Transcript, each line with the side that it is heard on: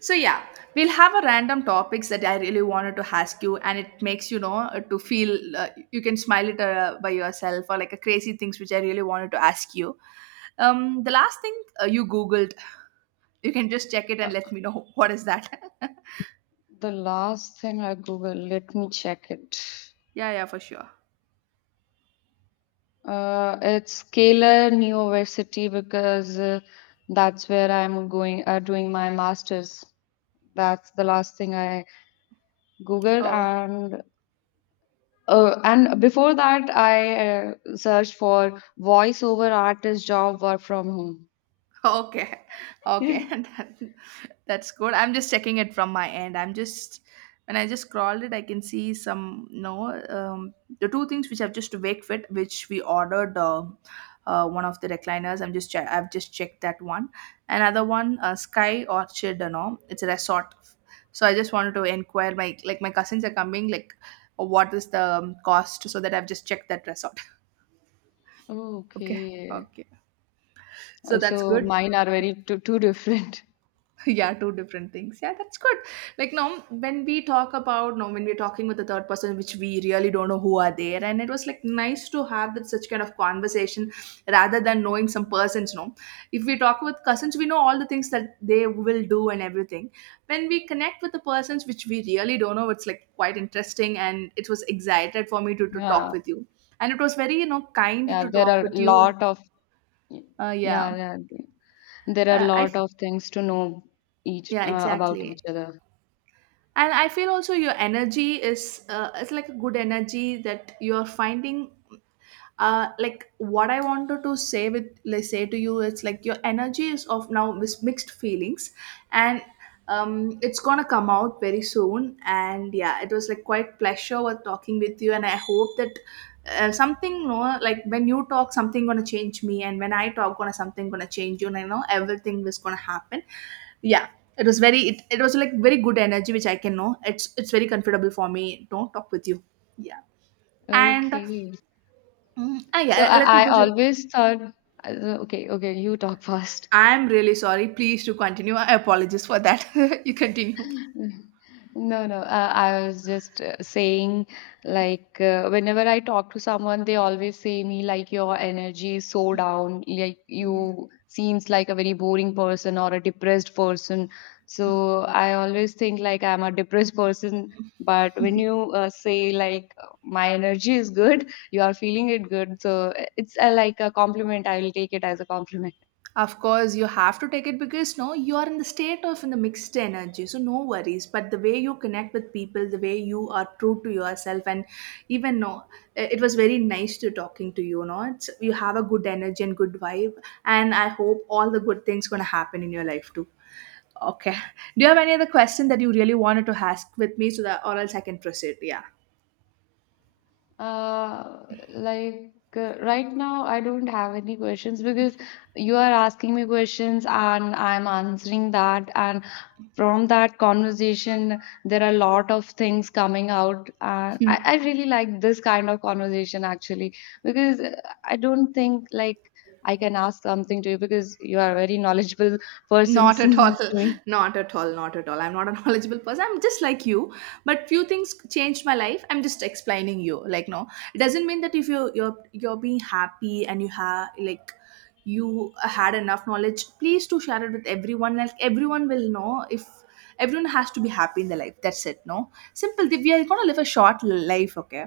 right: So yeah, we'll have a random topics that I really wanted to ask you, and it makes you know to feel you can smile it by yourself or like a crazy things which I really wanted to ask you. The last thing you googled, you can just check it
left: Uh,
right: and let me know what is that.
left: the last thing I googled, let me check it.
right: Yeah, yeah, for sure.
left: It's Kalar University because that's where I'm going, doing my master's. That's the last thing I googled,
right: Oh,
left: and before that, I searched for voiceover artist job work from home.
right: okay, okay, that's good. I'm just checking it from my end. I'm just when I just scrolled it, I can see some no. um, the two things which I've just wake fit, which we ordered one of the recliners. I'm just I've just checked that one. Another one, Sky Orchard, you know, it's a resort. So I just wanted to inquire my like my cousins are coming, like what is the cost, so that I've just checked that resort. Okay,
left: Okay,
right: okay, so that's
left: So
right: good.
left: mine are very two different.
right: Yeah, two different things, yeah, that's good. Like now when we talk about, now when we're talking with the third person which we really don't know who are there, and it was like nice to have that such kind of conversation rather than knowing some persons no. If we talk with cousins, we know all the things that they will do and everything. When we connect with the persons which we really don't know, it's like quite interesting, and it was excited for me to talk
left: Yeah,
right: with you, and it was very you know kind
left: yeah,
right: to
left: there
right: talk
left: are a
right: with you.
left: lot of
right: uh, yeah
left: yeah, yeah. There are a
right: uh, i
left: lot of things to know each
right: yeah,
left: about each
right: exactly.
left: other.
right: And I feel also your energy is it's like a good energy that you're finding. Like what I wanted to say with let's say to you, it's like your energy is of now with mixed feelings. And it's gonna come out very soon, and yeah it was like quite pleasure with talking with you, and I hope that something you know like when you talk something gonna change me, and when I talk gonna something gonna change you, and I know everything is gonna happen. Yeah, it was very it was like very good energy which I can know. It's very comfortable for me don't talk with you. Yeah. And
left: Okay. So
right: yeah, let me
left: I
right: go to.
left: always thought, uh, okay, okay, you talk first.
right: I'm really sorry, please to continue, I apologize for that. You continue.
left: No, no. I was just saying, like, whenever I talk to someone, they always say me, like, your energy is so down, like,
right: Yeah.
left: you seems like a very boring person or a depressed person. So I always think, like, I'm a depressed person. But when you say, like, my energy is good, you are feeling it good. So it's like a compliment. I will take it as a compliment.
right: Of course, you have to take it because no, you are in the state of in the mixed energy, so no worries. But the way you connect with people, the way you are true to yourself, and even no, it was very nice to talking to you. No, it's, you have a good energy and good vibe, and I hope all the good things gonna happen in your life too. Okay. Do you have any other question that you really wanted to ask with me, so that or else I can proceed? Yeah.
left: Uh, like, right now, I don't have any questions because you are asking me questions and I'm answering that. And from that conversation, there are a lot of things coming out. And I really like this kind of conversation actually because I don't think like I can ask something to you because you are a very knowledgeable person,
right: Not at all.
left: seems to me.
right: Not at all. Not at all. I'm not a knowledgeable person. I'm just like you. But few things changed my life. I'm just explaining you. Like no, it doesn't mean that if you're being happy and you have like you had enough knowledge, please to share it with everyone. Like everyone will know if everyone has to be happy in their life. That's it. No, simple. We are gonna live a short life. Okay,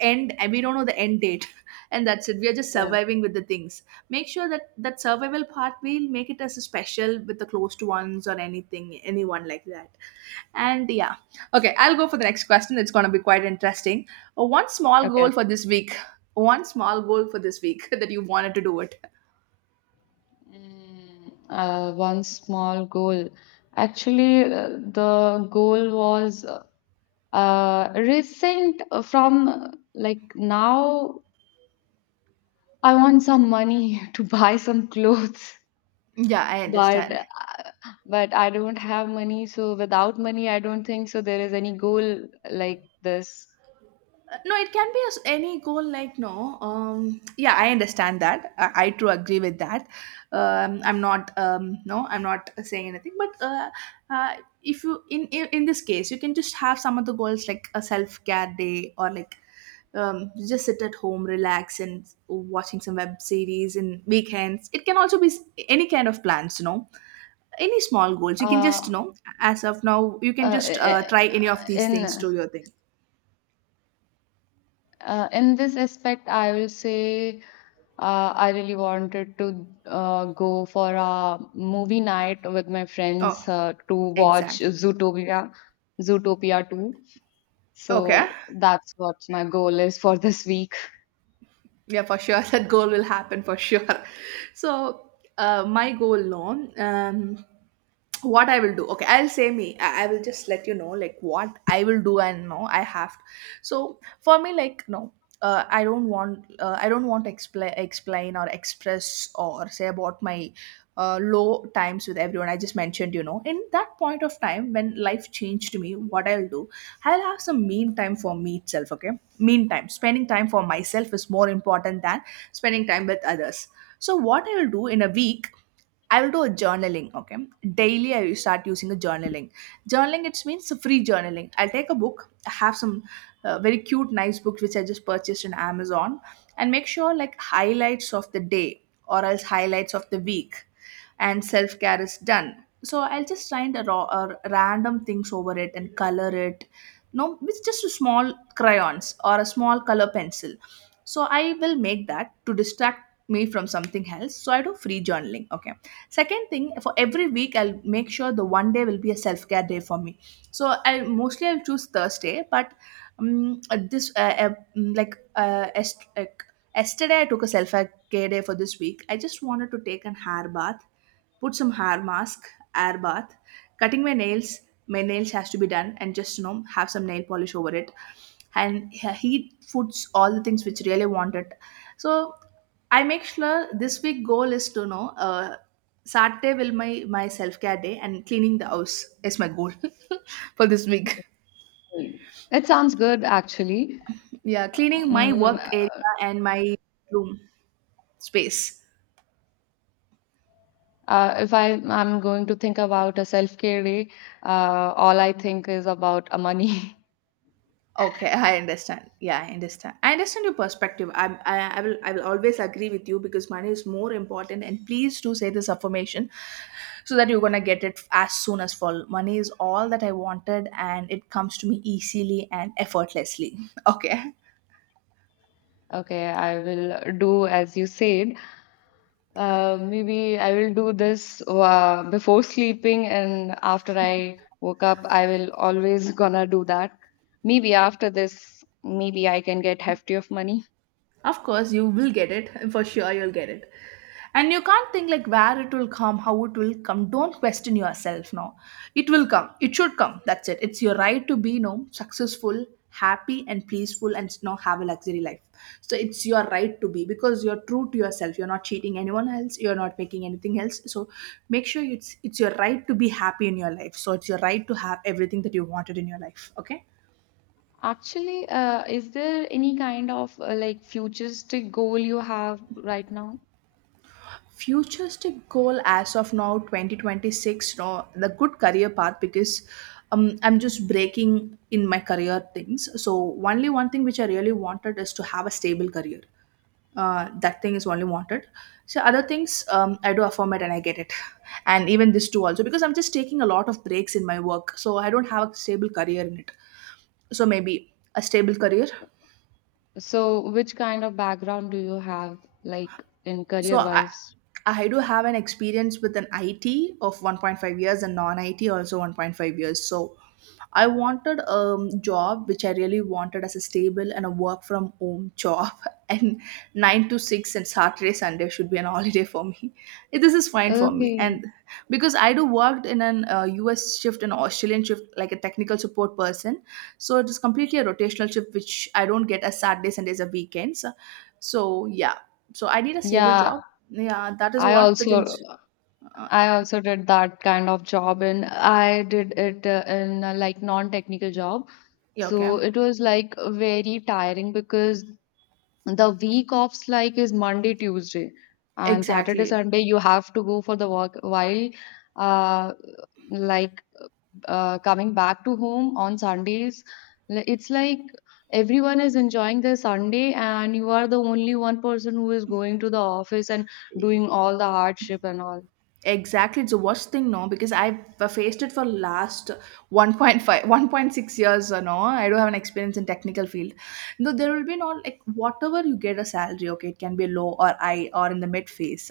right: and we don't know the end date, and that's it. We are just
left: Yeah.
right: surviving with the things. Make sure that that survival part we'll make it as a special with the closed ones or anything anyone like that. And yeah, okay, I'll go for the next question, it's going to be quite interesting. One small
left: Okay.
right: goal for this week. One small goal for this week that you wanted to do it.
left: One small goal. Actually, the goal was recent from like now. I want some money to buy some clothes,
right: Yeah, I
left: but
right: understand.
left: uh, but I don't have money. So without money, I don't think so. There is any goal like this.
right: No, it can be as any goal like no, um, yeah, I understand that. I too agree with that. I'm not, no, I'm not saying anything, but uh if you in this case you can just have some of the goals like a self-care day, or like you just sit at home relax and watching some web series in weekends. It can also be any kind of plans, you know, any small goals you can
left: Uh,
right: just you know. As of now, you can
left: uh,
right: just
left: eh,
right: try any of
left: eh,
right: these things
left: in
right: to your thing.
left: in this aspect, I will say I really wanted to go for a movie night with my friends
right: Oh,
left: to watch
right: exactly.
left: Zootopia, Zootopia 2. So
right: Okay.
left: that's what my goal is for this week.
right: Yeah, for sure. That goal will happen for sure. So, my goal, no. What I will do. Okay, I'll say me. I will just let you know, like, what I will do and no, I have to. So, for me, like, no. I don't want to explain or express or say about my low times with everyone. I just mentioned, you know, in that point of time when life changed me, what I'll do, I'll have some mean time for me itself. Okay, meantime spending time for myself is more important than spending time with others. So what I will do in a week, I will do a journaling. Okay, daily I will start using a journaling. Journaling, it means free journaling. I'll take a book. I have some very cute, nice books which I just purchased on Amazon, and make sure like highlights of the day or else highlights of the week, and self care is done. So I'll just find a raw or random things over it and color it. No, with just a small crayons or a small color pencil. So I will make that to distract me from something else. So I do free journaling. Okay. Second thing, for every week, I'll make sure the one day will be a self care day for me. So I mostly I'll choose Thursday, but this mm, like est- like yesterday I took a self care day for this week. I just wanted to take an hair bath, put some hair mask, air bath, cutting my nails. My nails has to be done, and just you know have some nail polish over it. And he puts all the things which really wanted. So I make sure this week goal is to know. Saturday will my self care day, and cleaning the house is my goal for this week.
left: It sounds good, actually.
right: Yeah, cleaning my
left: Mm,
right: work area
left: uh,
right: and my room space.
left: if I'm going to think about a self-care day, all I think is about a money.
right: Okay, I understand. Yeah, I understand. I understand your perspective. I will always agree with you because money is more important. And please do say this affirmation, so that you're gonna get it as soon as fall. Money is all that I wanted, and it comes to me easily and effortlessly. Okay,
left: Okay, I will do as you said. Maybe I will do this before sleeping and after I woke up, I will always gonna do that. Maybe after this, maybe I can get hefty of money.
right: of course you will get it for sure. You'll get it. And you can't think like where it will come, how it will come, don't question yourself. Now it will come, it should come, that's it. It's your right to be you know successful, happy and peaceful, and you know have a luxury life. So it's your right to be because you're true to yourself, you're not cheating anyone else, you're not making anything else. So make sure it's your right to be happy in your life. So it's your right to have everything that you wanted in your life. Okay,
left: Actually, is there any kind of like futuristic goal you have right now?
right: futuristic goal as of now 2026. No, the good career path because I'm just breaking in my career things, so only one thing which I really wanted is to have a stable career. That thing is only wanted. So other things, I do affirm it and I get it. And even this too also because I'm just taking a lot of breaks in my work, so I don't have a stable career in it. So maybe a stable career.
left: So, which kind of background do you have, like in
right: So
left: career
right: i
left: wise?
right: i do have an experience with an IT of 1.5 years, and non-IT also 1.5 years. So I wanted a job which I really wanted as a stable and a work from home job, and 9 to 6, and Saturday Sunday should be an holiday for me. This is fine for me.
left: Okay.
right: And because I do worked in an US shift and Australian shift like a technical support person, so it is completely a rotational shift which I don't get as Saturdays Sundays or weekends. So yeah, so I need a stable
left: Yeah,
right: job. Yeah, that is
left: I
right: what the
left: also
right: things. uh,
left: I also did that kind of job and I did it in a like non-technical job.
right: yeah, okay,
left: So it was like very tiring because the week offs like is Monday, Tuesday and Saturday,
right: exactly.
left: Sunday you have to go for the work while uh like coming back to home on Sundays. It's like everyone is enjoying their Sunday and you are the only one person who is going to the office and doing all the hardship and all.
right: Exactly, it's the worst thing, no, because I've faced it for last 1.5, 1.6 years, no, I don't have an experience in technical field. No, there will be no, like, whatever you get a salary, okay, it can be low or high or in the mid phase.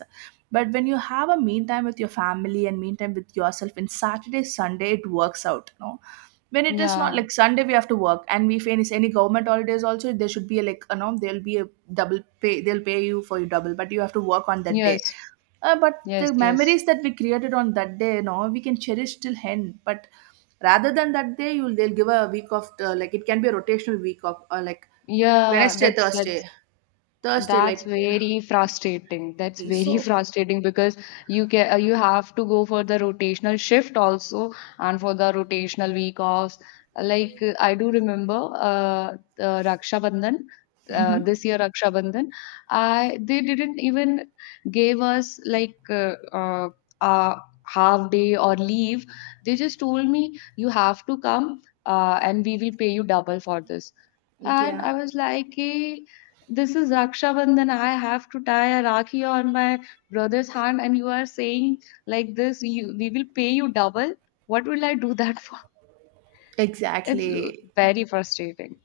right: But when you have a mean time with your family and mean time with yourself in Saturday, Sunday, it works out, no. When it is not
left: Yeah.
right: like Sunday, we have to work, and we finish any government holidays also, there should be a, like, you know, there'll be a double pay, they'll pay you for your double, but you have to work on that day,
left: Yes,
right: but
left: yes,
right: the
left: yes.
right: memories that we created on that day, you know, we can cherish till end. But rather than that day, you'll they'll give a week of like it can be a rotational week of like
left: Yeah,
right: Wednesday,
left: that's that.
right: Thursday, Thursday,
left: That's very frustrating. That's
right: eh,
left: very
right: so.
left: frustrating because you can you have to go for the rotational shift also and for the rotational week offs. Like I do remember Raksha Bandhan this year Raksha Bandhan I they didn't even gave us like a half day or leave. They just told me you have to come and we will pay you double for this. And
right: Yeah,
left: I was like, "Eh, this is Raksha Bandhan. I have to tie a Rakhi on my brother's hand, and you are saying like this, you, we will pay you double. What will I do that for? It's
right: exactly.
left: very frustrating.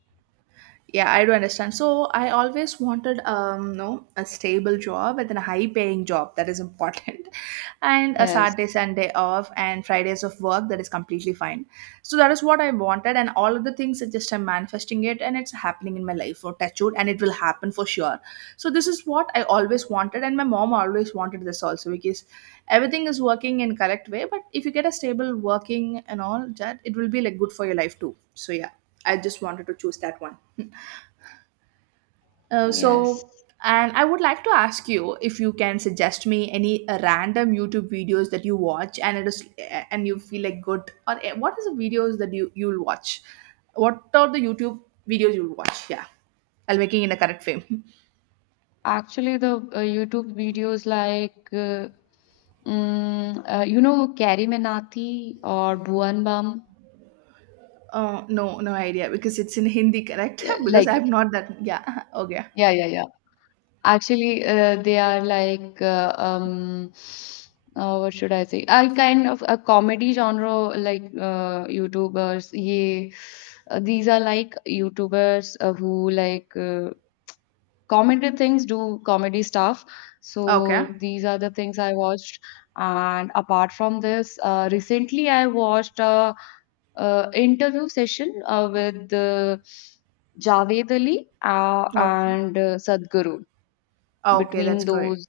right: Yeah, I do understand. So I always wanted, no, a stable job with a high-paying job that is important, and a
left: Yes,
right: Saturday, Sunday off, and Fridays of work that is completely fine. So that is what I wanted, and all of the things are just I'm manifesting it, and it's happening in my life for touchwood, and it will happen for sure. So this is what I always wanted, and my mom always wanted this also because everything is working in correct way. But if you get a stable working and all that, it will be like good for your life too. So yeah, I just wanted to choose that one. Uh,
left: yes.
right: so, and I would like to ask you if you can suggest me any random YouTube videos that you watch and it is and you feel like good or what is the videos that you'll watch? What are the YouTube videos you'll watch? Yeah, I'll making in a correct frame.
left: Actually, the YouTube videos like, you know, Carrie Menati or Bhuvan Bam,
right: No, no idea because it's in Hindi, correct?
left: yeah,
right: Because
left: like,
right: I'm not that. Yeah, okay,
left: yeah, yeah, yeah. Actually, they are like what should I say? Are kind of a comedy genre like YouTubers. Yeah, these are like YouTubers who like comedy things, do comedy stuff.
right: okay,
left: So these are the things I watched. And apart from this, recently I watched a, interview session with Javed Ali uh,
right: oh,
left: and uh, Sadhguru
right: okay,
left: between
right: that's great.
left: those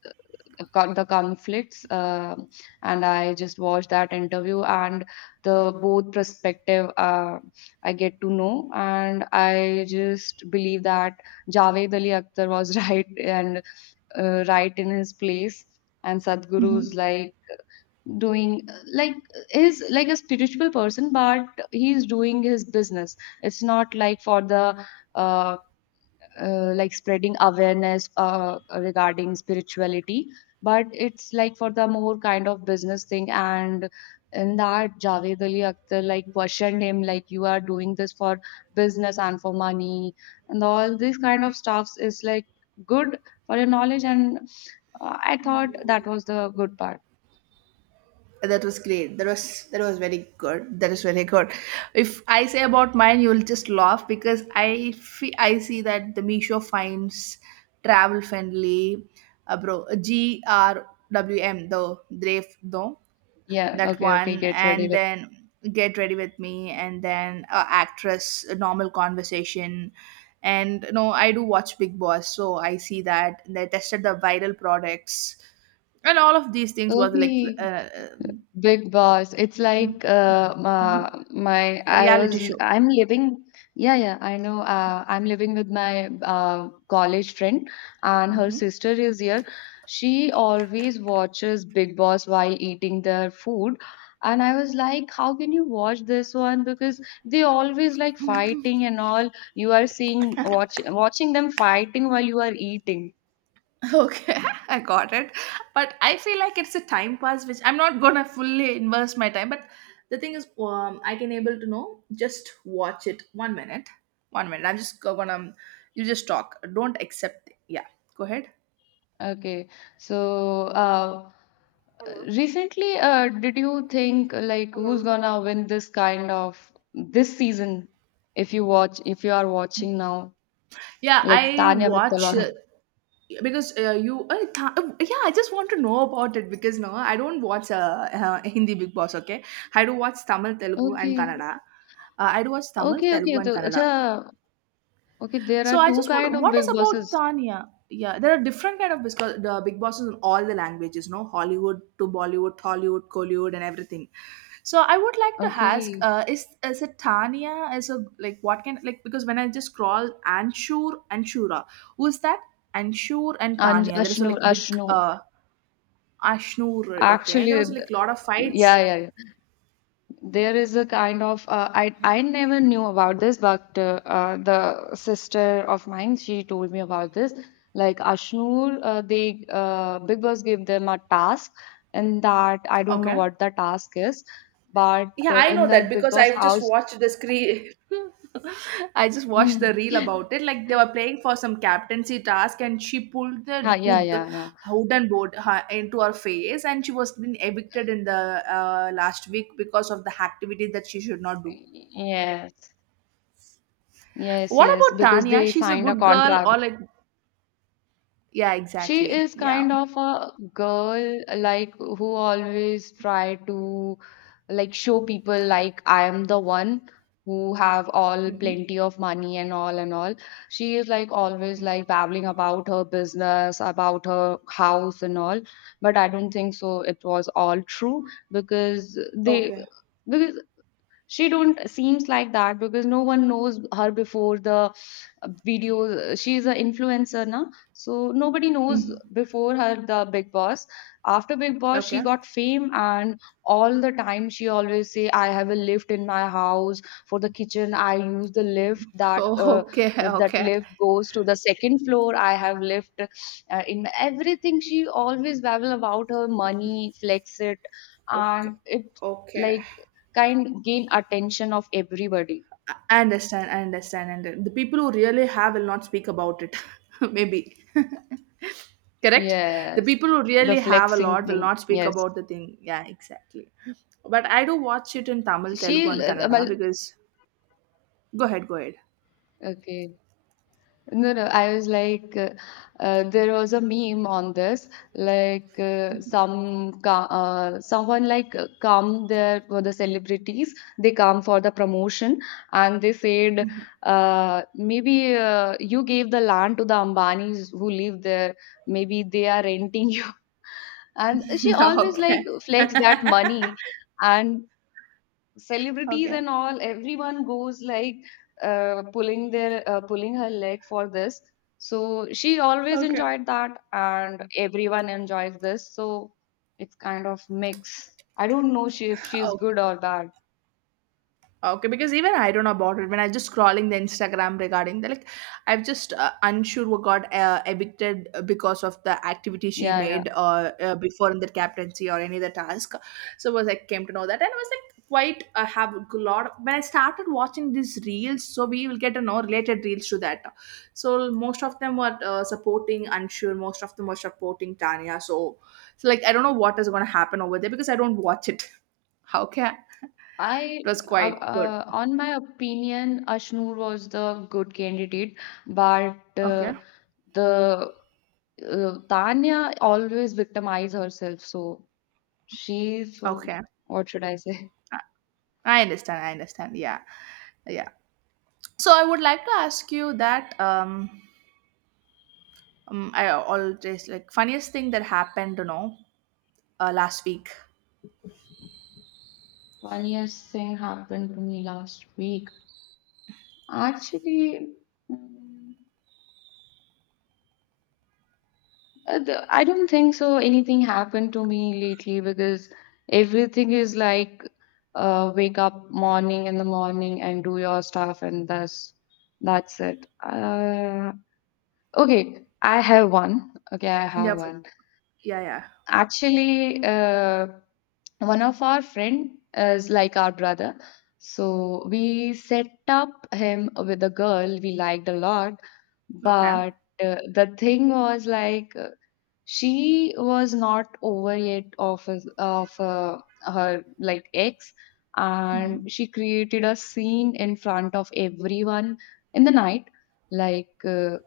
left: the conflicts and I just watched that interview and the both perspective I get to know and I just believe that Javed Ali Akhtar was right and right in his place and Sadhguru's
right: Mm-hmm.
left: like doing like is like a spiritual person but he's doing his business. It's not like for the um like spreading awareness regarding spirituality but it's like for the more kind of business thing. And in that Javed Ali Akhtar like questioned him like you are doing this for business and for money and all these kind of stuffs is like good for your knowledge and I thought that was the good part.
right: That was great. That was very good. That is very good. If I say about mine, you'll just laugh because I see that the Misho finds travel friendly, bro. GRWM the Drave though,
left: Yeah,
right: that
left: okay, okay,
right: one,
left: get ready
right: and then get ready with me, and then actress a normal conversation, and no, I do watch Big Boss, so I see that they tested the viral products and all of these things
left: with
right: was like
left: okay Big Boss. It's
right: Mm,
left: like my
right: a
left: I
right: reality
left: was
right: show.
left: I'm living yeah yeah I know I'm living with my college friend and her sister is here. She always watches Big Boss while eating their food. And I was like, how can you watch this one? Because they always like fighting and all. You are seeing watch, watching them fighting while you are eating.
right: Okay, I got it. But I feel like it's a time pass, which I'm not gonna fully invest my time. But the thing is, I can able to know just watch it 1 minute, 1 minute. I'm just gonna, you just talk. Don't accept. Yeah, go ahead.
left: Okay. So,
right: Hello.
left: recently, did you think like who's
right: Hello.
left: gonna win this kind of this season? If you watch, if you are watching now,
right: Yeah,
left: like
right: I
left: Tanya
right: watch,
left: McTellaro.
right: because you. Yeah, I just want to know about it because no, I don't watch Hindi Big Boss. Okay, I do watch Tamil, Telugu, and
left: Okay,
right: Kannada. I do watch Tamil,
left: okay,
right: Telugu,
left: okay.
right: and
left: So,
right: Kannada.
left: acha, okay. There are
right: So I
left: two
right: just
left: kind
right: want
left: of
right: what is
left: big
right: about
left: bosses.
right: Tanya? Yeah, there are different kind of because the big bosses in all the languages, no Hollywood to Bollywood, Hollywood, Collywood, and everything. So I would like to ask,
left: Okay,
right: is it Tanya? Is a like what can like because when I just scroll Anshur and Shura, who is that? Anshur and
left: and
right: Tanya. There is a like big
left: Ashnur.
right: Ashnur. Okay,
left: Actually,
right: there was like lot of fights.
left: yeah, yeah, there is a kind of I never knew about this, but the sister of mine she told me about this. Like Ashnoor, they Big Boss gave them a task, and that I don't know
right: Okay.
left: what the task is, but
right: Yeah, I
left: in
right: know that
left: that Big
right: because
left: Boss
right: I've just
left: house,
right: watched the screen. I just watched
left: mm,
right: the reel about it. Like they were playing for some captaincy task, and she pulled
left: ha,
right: the
left: yeah,
right: hood,
left: yeah, yeah,
right: wooden board her, into her face, and she was being evicted in the last week because of the activity that she should not do.
left: yes, yes,
right: What
left: yes,
right: about
left: because
right: Tanya?
left: they
right: She's a
left: signed a
right: good girl, or
left: contract.
right: like, yeah,
left: She
right: exactly,
left: is
right: yeah.
left: kind of a girl like who always try to like show people like I am the one who have all
right: Mm-hmm.
left: plenty of money and all and all. She is like always like babbling about her business, about her house and all. But I don't think so it was all true because they
right: Okay.
left: because she don't seems like that because no one knows her before the videos. She is an influencer now so nobody knows
right: Hmm.
left: before her the big boss. After big boss she
right: Okay.
left: got fame and all the time she always say I have a lift in my house for the kitchen I use the lift that
right: Oh,
left: uh,
right: okay.
left: that
right: Okay.
left: lift goes to the second floor. I have lift in my- everything she always babble about her money flex it and
right: Okay.
left: it
right: Okay.
left: like kind gain attention of everybody.
right: I understand, I understand. And the people who really have will not speak about it, maybe. Correct? The
left: Yes,
right: people who
left: the
right: really have a
left: flexing
right: lot will
left: thing.
right: not speak
left: Yes,
right: about the thing. Yeah, exactly. But I do watch it in Tamil, Telugu,
left: she.
right: and
left: uh,
right: Kannada
left: well,
right: because. Go ahead, go ahead.
left: okay. No, no, I was like, there was a meme on this, like someone like come there for the celebrities, they come for the promotion, and they said, maybe you gave the land to the Ambanis who live there, maybe they are renting you, and she always like
right: Okay.
left: flex that money, and celebrities
right: Okay.
left: and all everyone goes like pulling their pulling her leg for this so she always
right: Okay.
left: enjoyed that and everyone enjoys this so it's kind of mix I don't know she, if she's
right: Okay.
left: good or bad
right: Okay, because even I don't know about it. When I just scrolling the Instagram regarding the like, I've just unsure what got evicted because of the activity she
left: yeah yeah.
right: made before in the captaincy or any other task. So was I came to know that, and I was like quite I have a lot. Of, when I started watching these reels, so we will get to know related reels to that. So most of them were supporting unsure. Most of them were supporting Tanya. So, so like I don't know what is going to happen over there because I don't watch it. How can
left: I,
right: it was quite good.
left: on my opinion, Ashnoor was the good candidate, but
right: Okay.
left: the Tanya always victimized herself. So she's, so
right: Okay.
left: what should I say?
right: I I understand. I understand. Yeah. Yeah. So I would like to ask you that, I always like funniest thing that happened, last week.
left: Funniest thing happened to me last week. Actually, mm, the- I don't think so. Anything happened to me lately because everything is like wake up morning in the morning and do your stuff, and that's it. Okay, I have one. Okay, I
right: Yeah.
left: have one.
right: Yeah. Yeah.
left: Actually, one of our friend is like our brother, so we set up him with a girl we liked a lot,
right: Okay.
left: but the thing was like. She was not over yet of her like ex
right: Mhm.
left: and she created a scene in front of everyone in the night like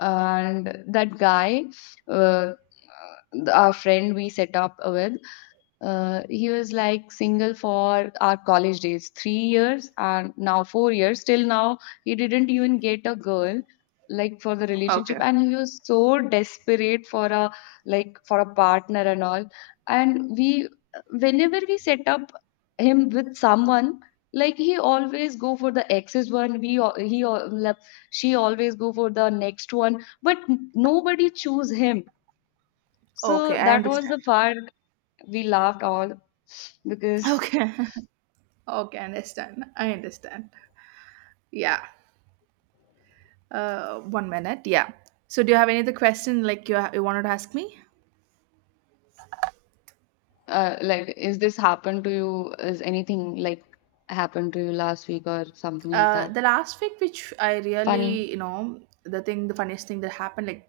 left: and that guy uh, our friend we set up with he was like single for our college days, 3 years and now 4 years. Till now, he didn't even get a girl like for the relationship,
right: Okay.
left: and he was so desperate for a like for a partner and all. And we, whenever we set up him with someone, like he always go for the exes one. We al- he al- like, she always go for the next one, but nobody choose him. So
right: Okay. I
left: that was
right: understand.
left: the part we laughed all because.
right: Okay. Okay. I understand. I understand. Yeah. 1 minute. Yeah. So do you have any other question like you wanted to ask me?
left: Like, is this happened to you, is anything like happened to you last week or something like that
right: The last week, which I
left: funny?
right: really, you know, the thing, the funniest thing that happened,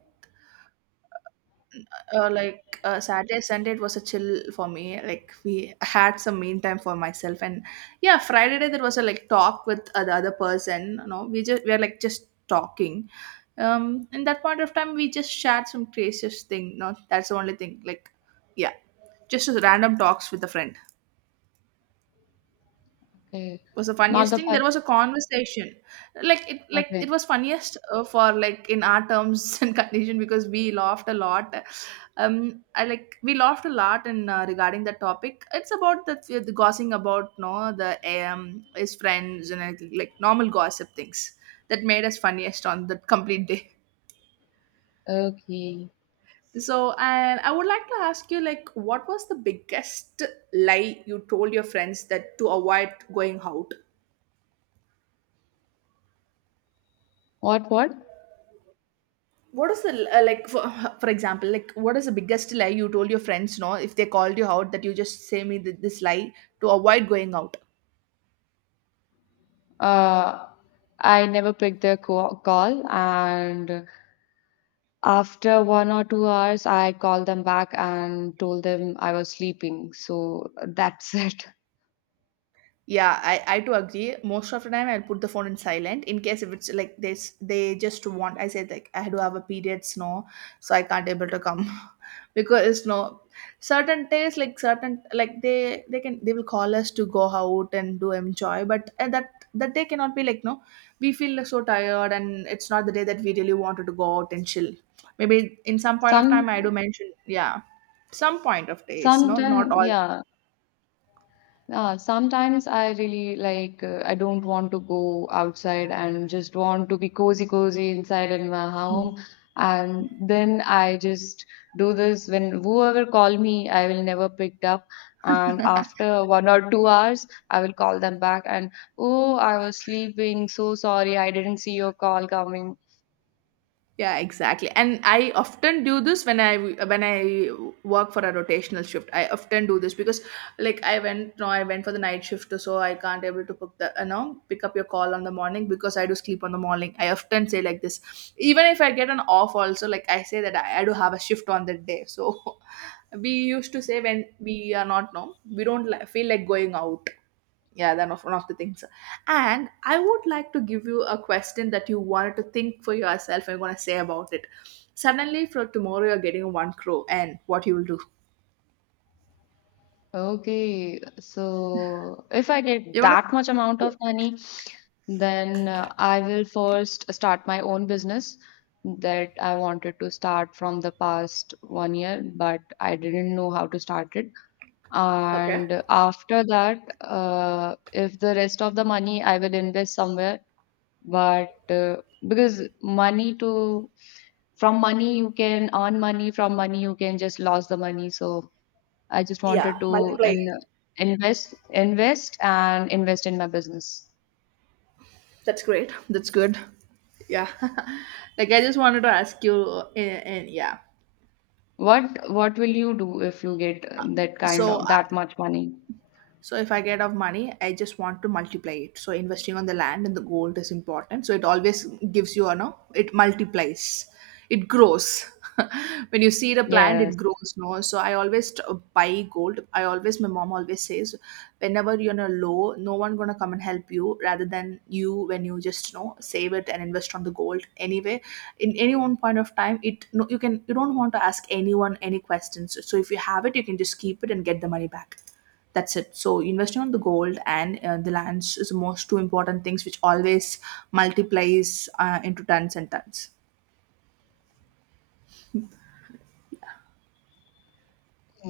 right: like Saturday, Sunday, it was a chill for me. Like we had some mean time for myself, and yeah, Friday day there was a like talk with the other person. You know, we just we are like just talking. In that point of time, we just shared some craziest thing. No, that's the only thing. Like, yeah, just random talks with a friend
left: Okay.
right: was the
left: Not
right: funniest
left: the
right: thing.
left: fun.
right: There was a conversation, like it
left: Okay.
right: was funniest for like in our terms and condition because we laughed a lot. I like we laughed a lot in, regarding the topic. It's about the gossiping about, no, the his friends and like normal gossip things that made us funniest on the complete day.
left: Okay.
right: So, and I would like to ask you like what was the biggest lie you told your friends that to avoid going out.
left: What? What?
right: What is the like, for example, like what is the biggest lie you told your friends, no, if they called you out, that you just say me this lie to avoid going out.
left: Uh i never picked their call and after 1 or 2 hours I called them back and told them I was sleeping, so that's it.
right: Yeah, I do agree. Most of the time, I'll put the phone in silent in case if it's like this, they just want. I said like I do have a period, no, so I can't able to come because no, certain days like certain like they can, they will call us to go out and do enjoy, but that day cannot be like, no, we feel like so tired and it's not the day that we really wanted to go out and chill. Maybe in some point of time, I do
left: some
right: mention yeah, some point of days, no, not
left: sometime
right: all.
left: yeah. Sometimes I really like, I don't want to go outside and just want to be cozy, cozy inside in my
right: Hmm.
left: home. And then I just do this when whoever call me, I will never picked up. And after 1 or 2 hours, I will call them back and, oh, I was sleeping. So sorry, I didn't see your call coming.
right: Yeah, exactly. And I often do this when I work for a rotational shift. I often do this because like I went, no, I went for the night shift, so I can't able to pick the, you know, pick up your call on the morning because I do sleep on the morning. I often say like this, even if I get an off also, like I say that I do have a shift on that day. So we used to say when we are not, no, we don't feel like going out. Yeah, then of one of the things. And I would like to give you a question that you wanted to think for yourself and gonna say about it. Suddenly for tomorrow you're getting one crow and what you will do.
left: Okay, so if I get
right: You're gonna,
left: that much amount
right: yeah.
left: of money, then I will first start my own business that I wanted to start from the past one year, but I didn't know how to start it.
right: Okay.
left: And after that, if the rest of the money I will invest somewhere, but, because money to from money you can earn money, from money you can just lose the money. So I just
right: Yeah,
left: wanted to
right: multiply it.
left: invest, invest, and invest in my business.
right: That's great. That's good. Yeah. Like I just wanted to ask you and yeah.
left: What will you do if you get that kind
right: So
left: of that much money?
right: So if I get of money, I just want to multiply it. So investing on the land and the gold is important. So it always gives you, you know, it multiplies, it grows. When you see the plant,
left: Yes,
right: it grows. No, so I always buy gold. I always, my mom always says, whenever you're in a low, no one gonna come and help you. Rather than you, when you just, you know, save it and invest on the gold anyway, in any one point of time, it, no, you can, you don't want to ask anyone any questions, so if you have it you can just keep it and get the money back. That's it. So investing on the gold and the lands is the most two important things which always multiplies into tons and tons.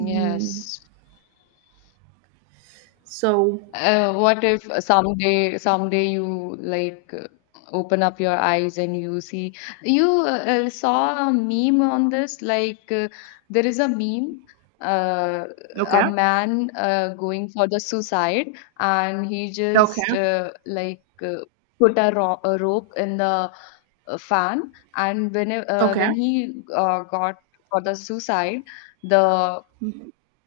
right: Mm, so
left: What if someday you like, open up your eyes and you see you, saw a meme on this, like, there is a meme, uh, a
right: okay,
left: man, going for the suicide and he just,
right: okay,
left: put a rope in the fan and
right: okay.
left: when he got for the suicide, the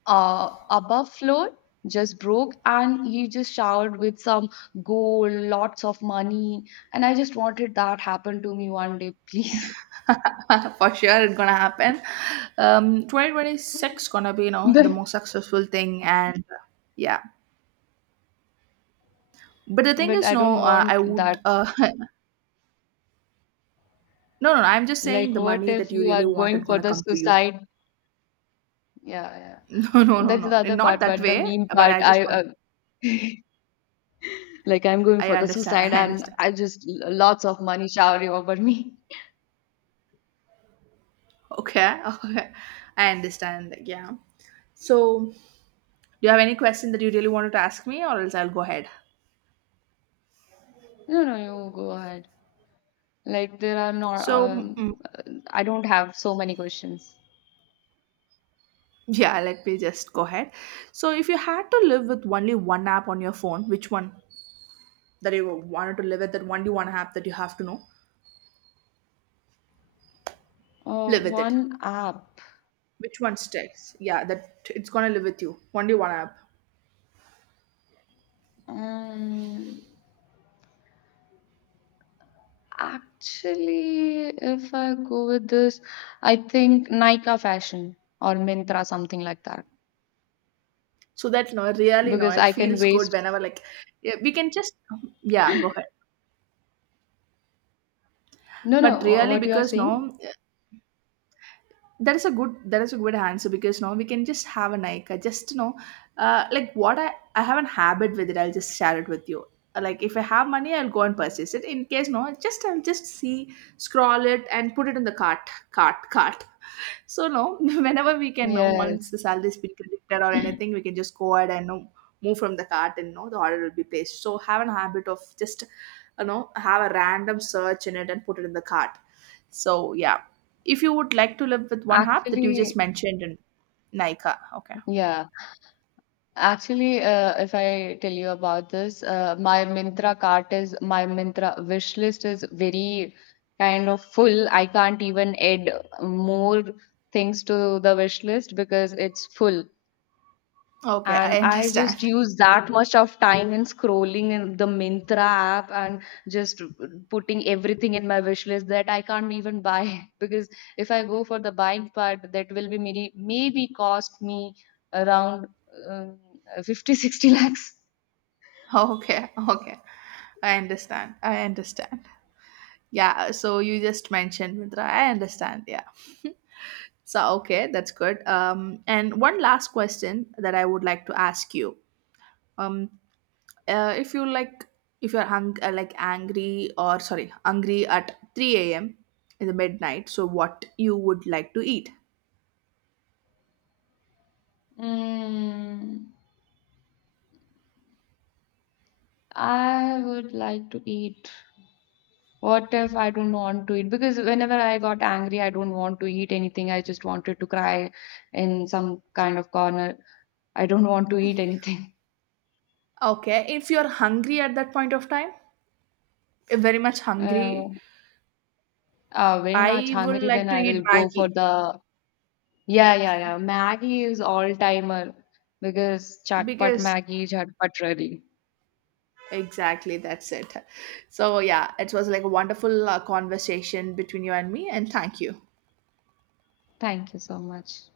left: above floor just broke and he just showered with some gold, lots of money, and I just wanted that happen to me one day please.
right: For sure it's gonna happen, 2026 gonna be, you know,
left: But,
right: the most successful thing. And yeah, but the thing is,
left: I
right: no,
left: don't
right: I
left: want that.
right: would No, no, no, I'm just
left: Like,
right: saying the
left: what
right: money
left: if
right: that you
left: you
right: really
left: are going
right: wanted
left: for
right: gonna
left: the
right: come to you.
left: suicide? Yeah, yeah.
right: No, no, no,
left: That's the
right: no.
left: other
right: Not
left: part,
right: that
left: but the
right: way,
left: meme
right: but
left: part
right: I
left: I,
right: just want,
left: like I'm going
right: I
left: for the
right: understand,
left: suicide
right: I
left: and
right: understand.
left: I just, lots of money showering over me.
right: Okay, okay. I understand. Like, yeah. So do you have any question that you really wanted to ask me or else I'll go ahead?
left: No, no, you go ahead. Like, there are not.
right: So, mm,
left: I don't have so many questions.
right: yeah, let me just go ahead. So if you had to live with only one app on your phone, which one that you wanted to live with, that only one app that you have to know,
left: Uh,
right: live with it.
left: one app.
right: Which one sticks? Yeah, that it's gonna live with you. Only one app.
left: Um, actually, if I go with this, I think Nika Fashion or Mintra, something like that,
right: So that, no, really, no,
left: because
right: it
left: I can
right: feels good
left: waste.
right: whenever like yeah, we can just, yeah, go ahead.
left: No, no,
right: But really
left: what you are
right: because
left: saying?
right: no, that is a good answer because now we can just have an Nika. Just, you know, like what, I have a habit with it. I'll just share it with you. Like if I have money, I'll go and purchase it. In case no, just I'll just see, scroll it, and put it in the cart, cart, cart. So no, whenever we can, know once
left: Yes,
right: the salary is been credited or anything, we can just go ahead and know move from the cart and know the order will be placed. So have a habit of just, you know, have a random search in it and put it in the cart, so yeah, if you would like to live with one app that you just
left: actually,
right: mentioned in Nika, okay,
left: yeah. Actually, if I tell you about this, my Myntra cart is my Myntra wish list is very kind of full. I can't even add more things to the wish list because it's full.
right: okay, I
left: And I
right: understand.
left: just use that much of time in scrolling in the Mintra app, and just putting everything in my wish list that I can't even buy because if I go for the buying part, that will be maybe cost me around, um, 50 60 lakhs.
right: Okay, okay, I understand. I understand. Yeah, so you just mentioned Mitra. I understand. Yeah. So okay, that's good. And one last question that I would like to ask you. Um, if you like, if you're like angry, or sorry, hungry at 3 a.m. in the midnight, so what you would like to eat?
left: Mm, I would like to eat. What if I don't want to eat? Because whenever I got angry, I don't want to eat anything. I just wanted to cry in some kind of corner. I don't want to eat anything.
right: Okay, if you're hungry at that point of time, very much hungry,
left: Uh, very much
right: I would
left: hungry, then
right: like to
left: I will
right: eat
left: go for
right: Maggie
left: the. Yeah, yeah, yeah. Maggie is all timer because chatpat
right: because
left: Maggie, chatpat ready.
right: exactly that's it. So, yeah, it was like a wonderful conversation between you and me, and thank you.
left: Thank you so much.